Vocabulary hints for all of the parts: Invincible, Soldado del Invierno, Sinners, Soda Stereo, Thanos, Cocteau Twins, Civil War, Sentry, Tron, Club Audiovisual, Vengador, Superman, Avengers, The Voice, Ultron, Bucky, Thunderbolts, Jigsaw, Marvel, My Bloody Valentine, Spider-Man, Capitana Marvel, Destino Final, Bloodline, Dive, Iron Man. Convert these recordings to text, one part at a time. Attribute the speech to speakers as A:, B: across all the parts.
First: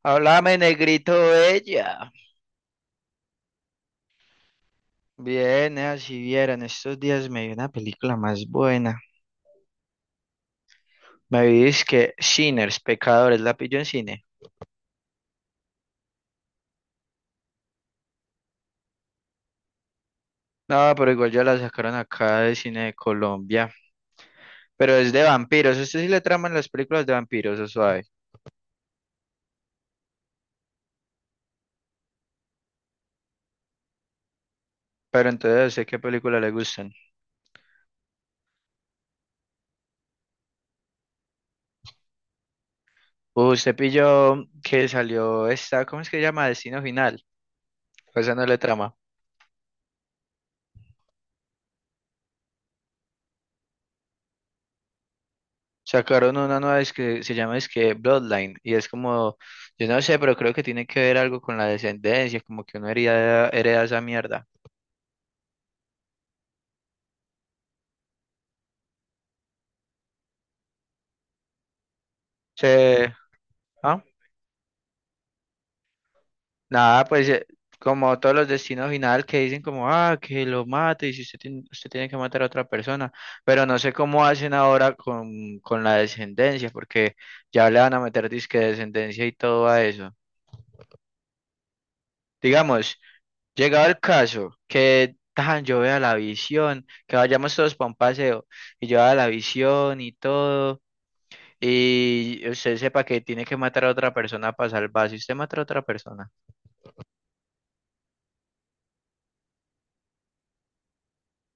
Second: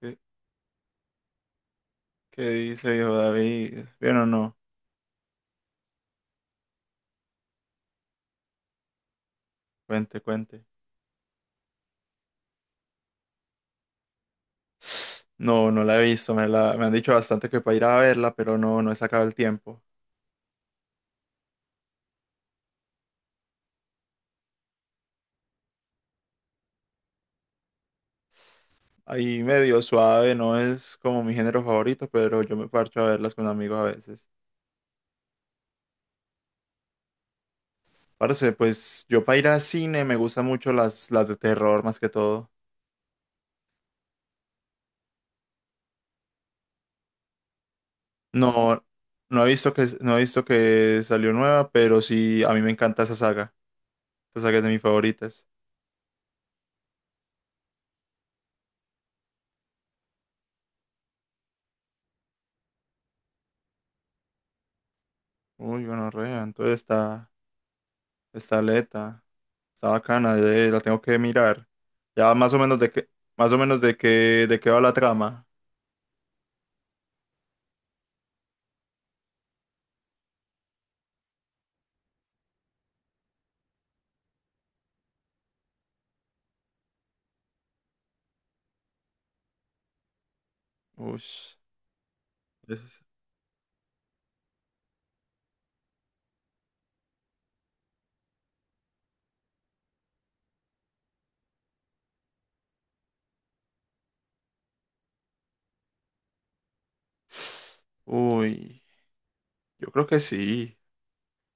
A: ¿Qué,
B: Háblame, negrito bella.
A: qué dice viejo David? ¿Bien o no?
B: Bien, si vieran, estos días me vi una película más buena.
A: Cuente, cuente.
B: Me vi que Sinners, Pecadores, la pillo en cine.
A: No, no la he visto, me han dicho bastante que para ir a verla, pero no, no he sacado el tiempo.
B: No, pero igual ya la sacaron acá de cine de Colombia. Pero es de vampiros. Usted sí le traman las películas de vampiros, o suave.
A: Ahí medio suave, no es como mi género favorito, pero yo me parcho a verlas con amigos a veces.
B: Pero entonces, ¿sé qué película le gustan?
A: Parce, pues yo para ir a cine me gustan mucho las de terror más que todo.
B: Usted pilló que salió esta, ¿cómo es que se llama? Destino Final. Pues esa no le
A: No,
B: trama.
A: no he visto que salió nueva, pero sí, a mí me encanta esa saga. Esa saga es de mis favoritas.
B: Sacaron una nueva es que se llama es que Bloodline y es como, yo no sé, pero creo que tiene que ver algo con la descendencia, como que uno hereda esa mierda.
A: Uy, bueno, entonces está, está aleta. Está bacana, la tengo que mirar. Ya más o menos de qué,
B: Se,
A: más o menos
B: ah,
A: de qué va la trama.
B: nada, pues, como todos los destinos final que dicen como, ah, que lo mate y si usted tiene, usted tiene que matar a otra persona, pero no sé cómo hacen ahora con la descendencia, porque ya le van a meter disque descendencia y todo a eso.
A: Ush,
B: Digamos.
A: es-
B: Llegado el caso, que tan, yo vea la visión, que vayamos todos para un paseo, y yo vea la visión y todo, y usted sepa que tiene que matar a otra persona para salvarse, usted mata a otra persona.
A: Uy, yo creo que sí.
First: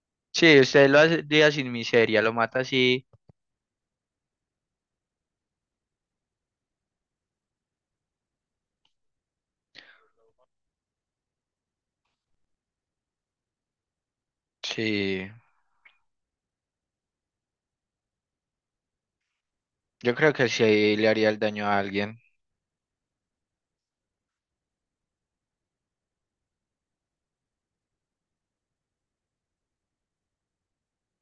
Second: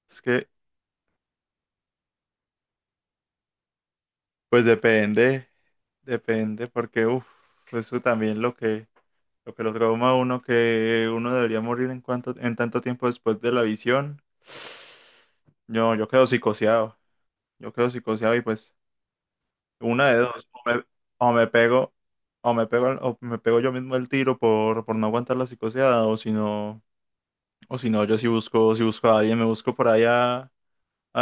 A: Es que,
B: Sí, usted lo hace día sin miseria, lo mata así.
A: pues depende, depende, porque uff, eso también lo que, lo que lo trauma a uno, que uno debería morir en tanto tiempo después de la visión.
B: Sí,
A: No, yo quedo psicoseado. Yo quedo psicoseado y pues. Una
B: yo
A: de
B: creo
A: dos,
B: que sí le haría
A: o
B: el
A: me
B: daño a
A: pego,
B: alguien.
A: o me pego yo mismo el tiro por no aguantar la psicoseada, o si no, yo si busco, si busco a alguien, me busco por allá a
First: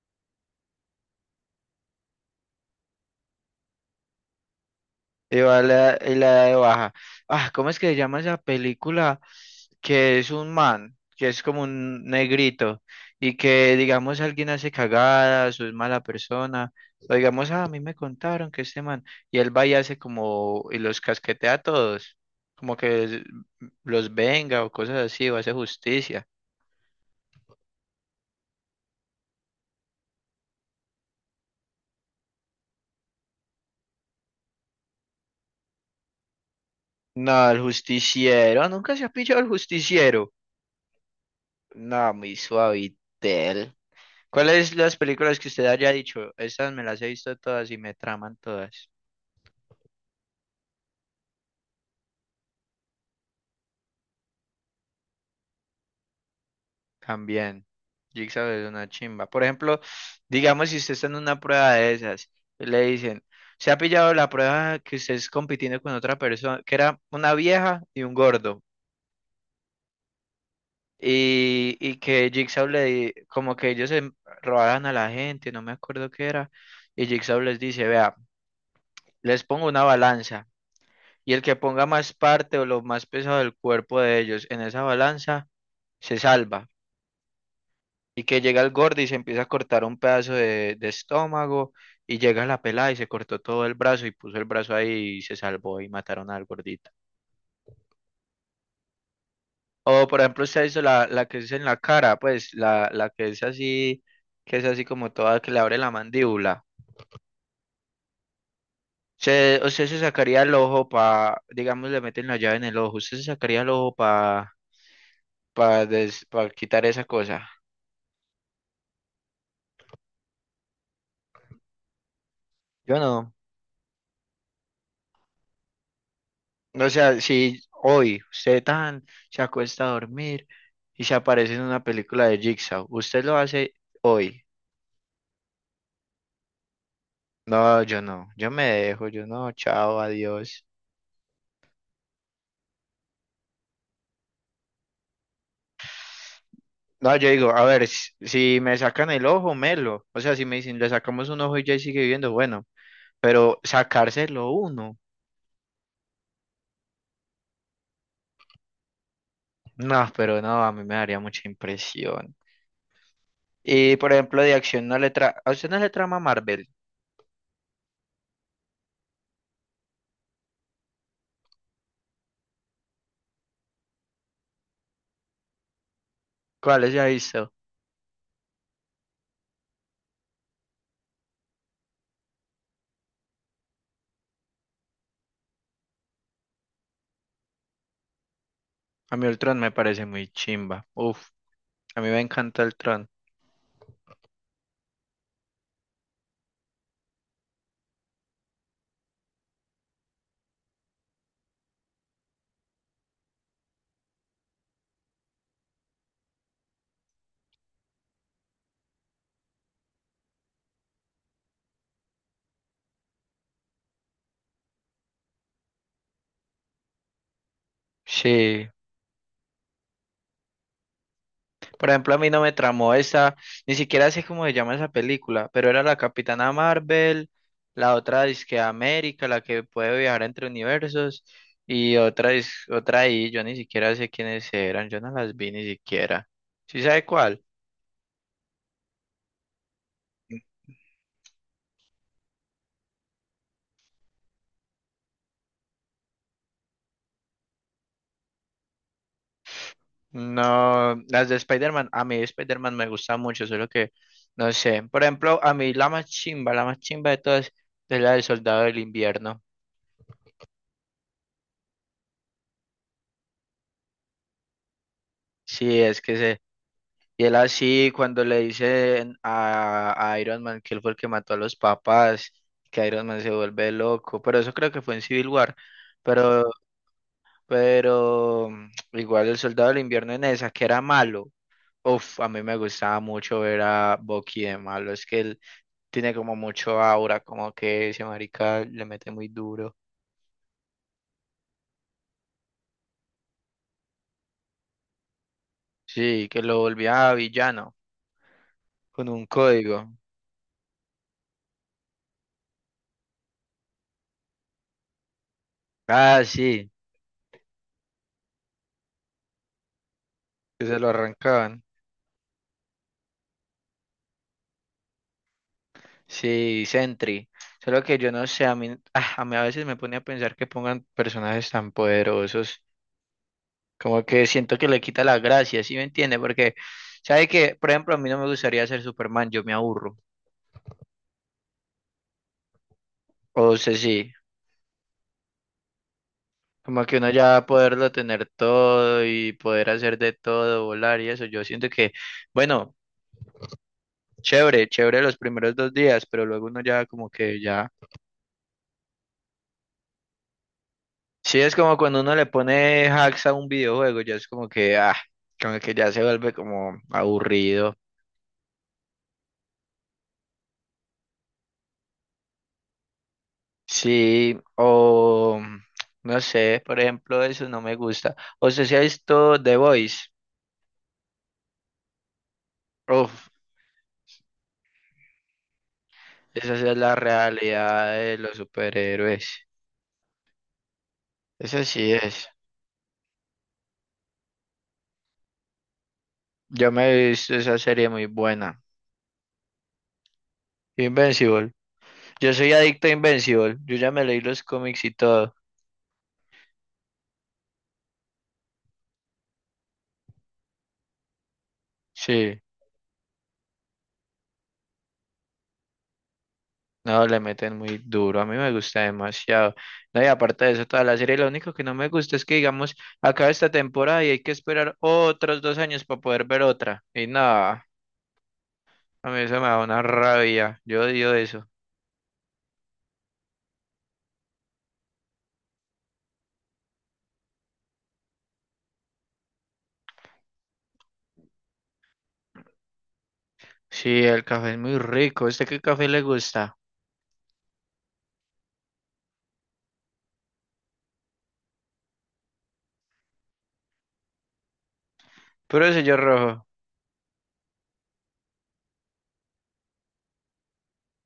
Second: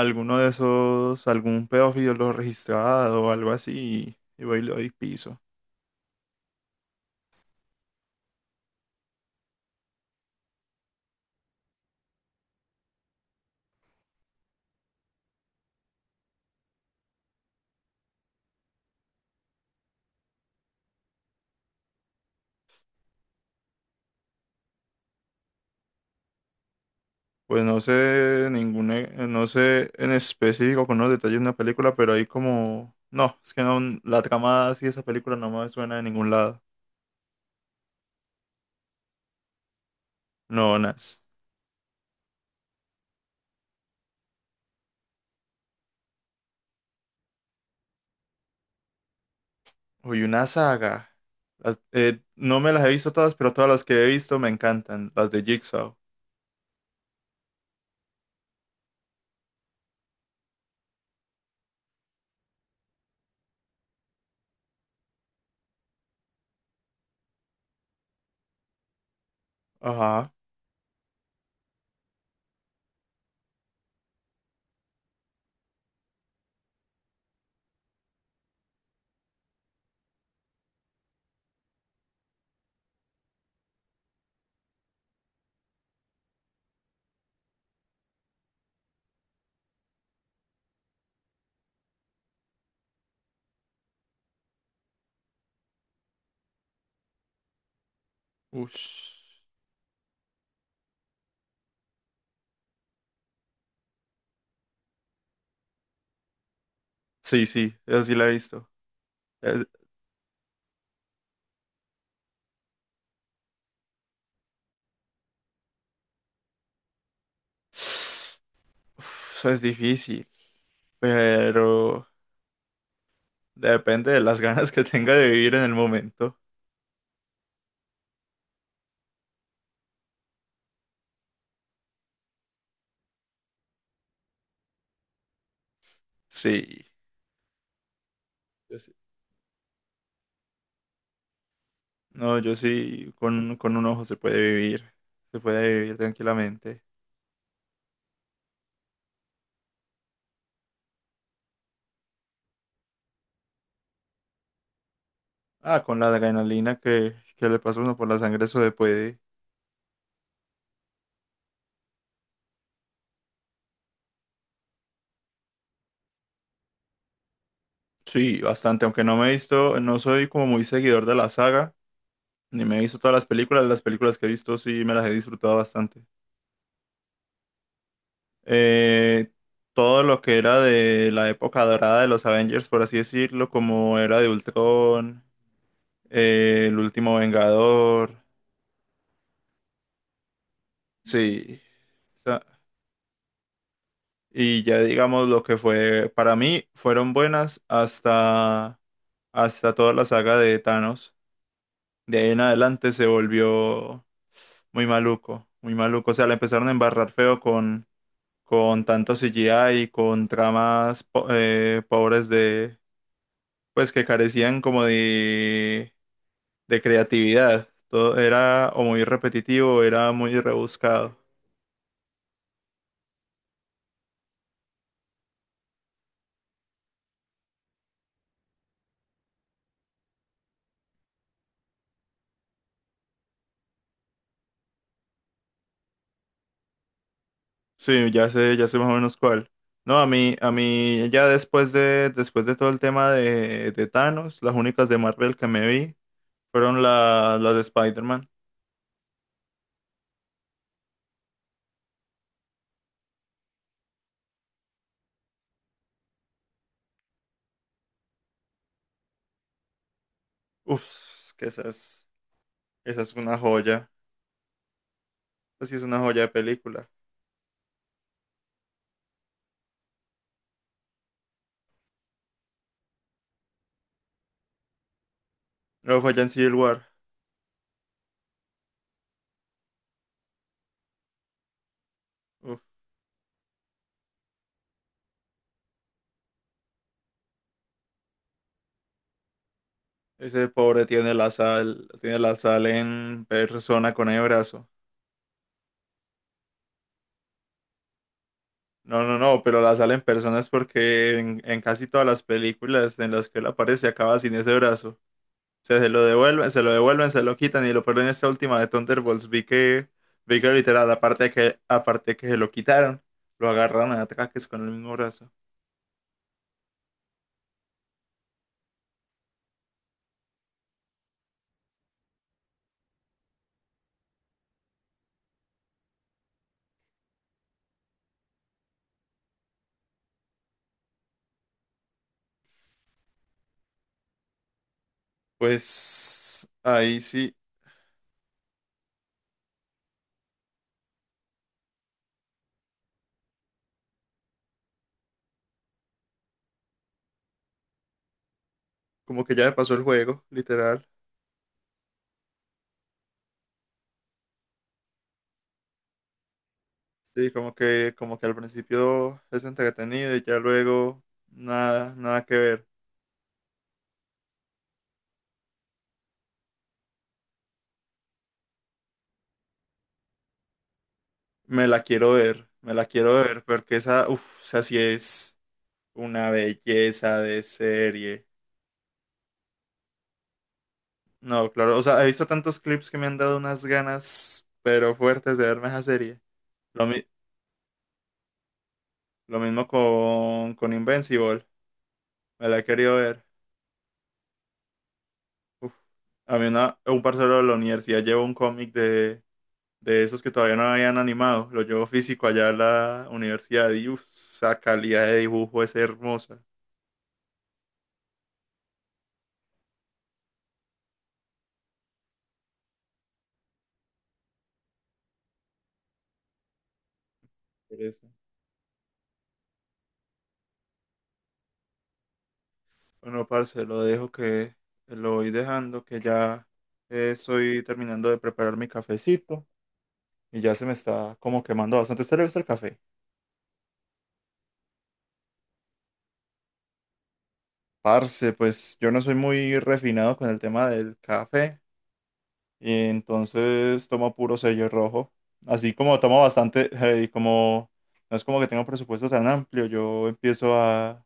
A: algún pedófilo lo registrado o algo así, y voy y le doy piso.
B: Y va la, y la de baja. Ah, ¿cómo es que se llama esa película? Que es un man, que es como un negrito, y que digamos alguien hace cagadas o es mala persona, o digamos, "Ah, a mí me contaron que este man, y él va y hace como, y los casquetea a todos, como que los venga o cosas así, o hace justicia.
A: Pues no sé ninguna, no sé en específico con los detalles de una película, pero hay como, no, es que no, la trama así de esa película no me suena de ningún lado.
B: No, el justiciero, nunca se ha pillado el justiciero.
A: No, nada.
B: No, muy suavitel. ¿Cuáles las películas que usted haya dicho? Estas me las he visto todas y me traman todas.
A: Uy, una saga. No me las he visto todas, pero todas las que he visto me encantan. Las de Jigsaw.
B: También. Jigsaw es una chimba. Por ejemplo, digamos si usted está en una prueba de esas, y le dicen, se ha pillado la prueba que usted es compitiendo con otra persona, que era una vieja y un gordo.
A: Ajá.
B: Y que Jigsaw como que ellos se robaban a la gente, no me acuerdo qué era. Y Jigsaw les dice, vea, les pongo una balanza. Y el que ponga más parte o lo más pesado del cuerpo de ellos en esa balanza se salva. Y que llega el gordo y se empieza a cortar un pedazo de estómago. Y llega la pelada y se cortó todo el brazo y puso el brazo ahí y se salvó y mataron al gordito.
A: Ush.
B: O por ejemplo, usted hizo la, la que es en la cara, pues la que es así como toda, que le abre la mandíbula.
A: Sí, sí, eso sí la he visto. Es-
B: Usted se sacaría el ojo para, digamos, le meten la llave en el ojo. Usted se sacaría el ojo para quitar esa cosa.
A: Uf, eso es difícil, pero
B: Yo no.
A: depende de las ganas que tenga de vivir en el momento.
B: O sea, si hoy usted tan se acuesta a dormir y se aparece en una película de Jigsaw, usted lo hace hoy.
A: Sí.
B: No, yo no, yo me
A: yo sí-
B: dejo, yo no, chao, adiós.
A: No, yo sí, con un ojo se puede vivir. Se puede vivir tranquilamente.
B: No, yo digo, a ver, si me sacan el ojo, melo. O sea, si me dicen, le sacamos un ojo y ya sigue viviendo, bueno, pero sacárselo uno.
A: Ah, con la adrenalina que le pasa a uno por la sangre, eso se puede.
B: No, pero no, a mí me daría mucha impresión. Y por ejemplo, de acción no le tra... ¿A usted no le trama Marvel?
A: Sí, bastante, aunque no me he visto, no soy como muy seguidor de la saga, ni me he visto todas las películas que he visto sí me las he disfrutado bastante.
B: ¿Cuál es ya visto?
A: Eh, todo lo que era de la época dorada de los Avengers, por así decirlo, como era de Ultron, el último Vengador,
B: A mí Ultron me parece muy chimba. Uf.
A: sí.
B: A mí me
A: O sea,
B: encanta el Tron.
A: y ya digamos lo que fue, para mí fueron buenas hasta, hasta toda la saga de Thanos. De ahí en adelante se volvió muy maluco, muy maluco. O sea, la empezaron a embarrar feo con tanto CGI y con pobres de, pues que carecían como de creatividad. Todo
B: Sí.
A: era o muy repetitivo, o era muy rebuscado.
B: Por ejemplo, a mí no me tramó esa, ni siquiera sé cómo se llama esa película, pero era la Capitana Marvel, la otra disque América, la que puede viajar entre universos, y otra ahí, yo ni siquiera sé quiénes eran, yo no las vi ni siquiera. ¿Sí sabe cuál?
A: Sí, ya sé más o menos cuál. No, a mí ya después de todo el tema de Thanos, las únicas de Marvel que me vi fueron las de Spider-Man.
B: No, las de Spider-Man, a mí Spider-Man me gusta mucho, solo que no sé. Por ejemplo, a mí la más chimba de todas es la del Soldado del Invierno.
A: Uf, que esa es una joya. Así
B: Sí,
A: es una
B: es que
A: joya de
B: se
A: película.
B: Y él así, cuando le dicen a Iron Man que él fue el que mató a los papás, que Iron Man se vuelve loco, pero eso creo que fue en Civil War,
A: Luego fue ya en
B: pero,
A: Civil War.
B: pero, igual el Soldado del Invierno en esa, que era malo, uf, a mí me
A: Uf,
B: gustaba mucho ver a Bucky de malo, es que él tiene como mucho aura, como que ese marica le mete muy duro,
A: ese pobre tiene la sal en persona con el brazo.
B: sí, que lo volvía villano,
A: No,
B: con
A: no,
B: un
A: no, pero la
B: código,
A: sal en persona es porque en casi todas las películas en las que él aparece acaba sin ese brazo. O sea, se lo
B: ah,
A: devuelven, se
B: sí,
A: lo devuelven, se lo quitan y lo ponen en esta última de Thunderbolts. Vi que
B: que se lo
A: literal,
B: arrancaban.
A: aparte de que se lo quitaron, lo agarran a ataques con el mismo brazo.
B: Sí, Sentry. Solo que yo no sé, a mí, ah, a mí a veces me pone a pensar que pongan personajes tan poderosos, como que siento que le quita la gracia, ¿sí me entiende? Porque, ¿sabe que Por ejemplo, a mí no me gustaría ser Superman, yo me aburro. O sea, sí,
A: Pues
B: como que
A: ahí
B: uno
A: sí,
B: ya poderlo tener todo y poder hacer de todo, volar y eso, yo siento que, bueno, chévere, chévere los primeros 2 días, pero luego uno ya como que ya...
A: como que ya me pasó el juego, literal.
B: Sí, es como cuando uno le pone hacks a un videojuego, ya es como que, ah, como que ya se vuelve como
A: Sí,
B: aburrido.
A: como que al principio es entretenido y ya luego nada, nada que ver.
B: Sí, o no sé, por ejemplo, eso no me gusta. O sea, si ha visto The Voice,
A: Me la quiero ver, me la quiero
B: uf,
A: ver, porque esa, uff, o sea, sí es una
B: esa sí es la
A: belleza de
B: realidad de
A: serie.
B: los superhéroes.
A: No,
B: Esa
A: claro, o
B: sí
A: sea, he visto
B: es.
A: tantos clips que me han dado unas ganas, pero fuertes de verme esa serie.
B: Yo
A: Lo,
B: me
A: mi-
B: he visto esa serie muy buena.
A: lo mismo con Invincible,
B: Invincible. Yo
A: me
B: soy
A: la he
B: adicto a
A: querido ver.
B: Invincible. Yo ya me leí los cómics y todo.
A: Uf. A mí un parcero de la universidad llevó un cómic de esos que todavía no habían animado. Lo llevo físico
B: Sí.
A: allá a la universidad y uff, esa calidad de dibujo es hermosa.
B: No, le meten muy duro, a mí me gusta demasiado. No, y aparte de eso, toda la serie, lo único que no me gusta es que, digamos, acaba esta temporada y hay que esperar otros 2 años para poder ver otra. Y nada,
A: Por eso.
B: a mí eso me da una rabia, yo odio eso.
A: Bueno, parce, lo voy dejando, que ya estoy terminando de preparar mi cafecito y ya se me está como quemando bastante. ¿A ¿Usted le gusta el café?
B: Sí, el café es muy rico, ¿a usted qué café le gusta?
A: Parce, pues yo no soy muy refinado con el tema del café y entonces tomo puro sello rojo.
B: Puro
A: Así
B: sello
A: como tomo
B: rojo,
A: bastante, y como no es como que tenga un presupuesto tan amplio, yo empiezo a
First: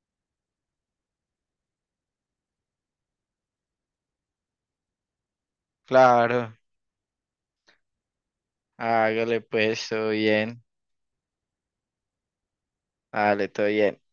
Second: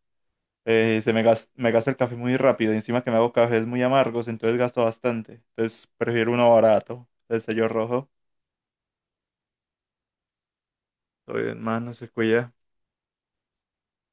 A: Me gasto el café muy rápido y encima que me hago cafés muy amargos, entonces gasto bastante. Entonces prefiero uno
B: claro,
A: barato, el sello rojo.
B: hágale pues, todo bien,
A: Todo bien, más no se cuida.
B: hágale, todo bien.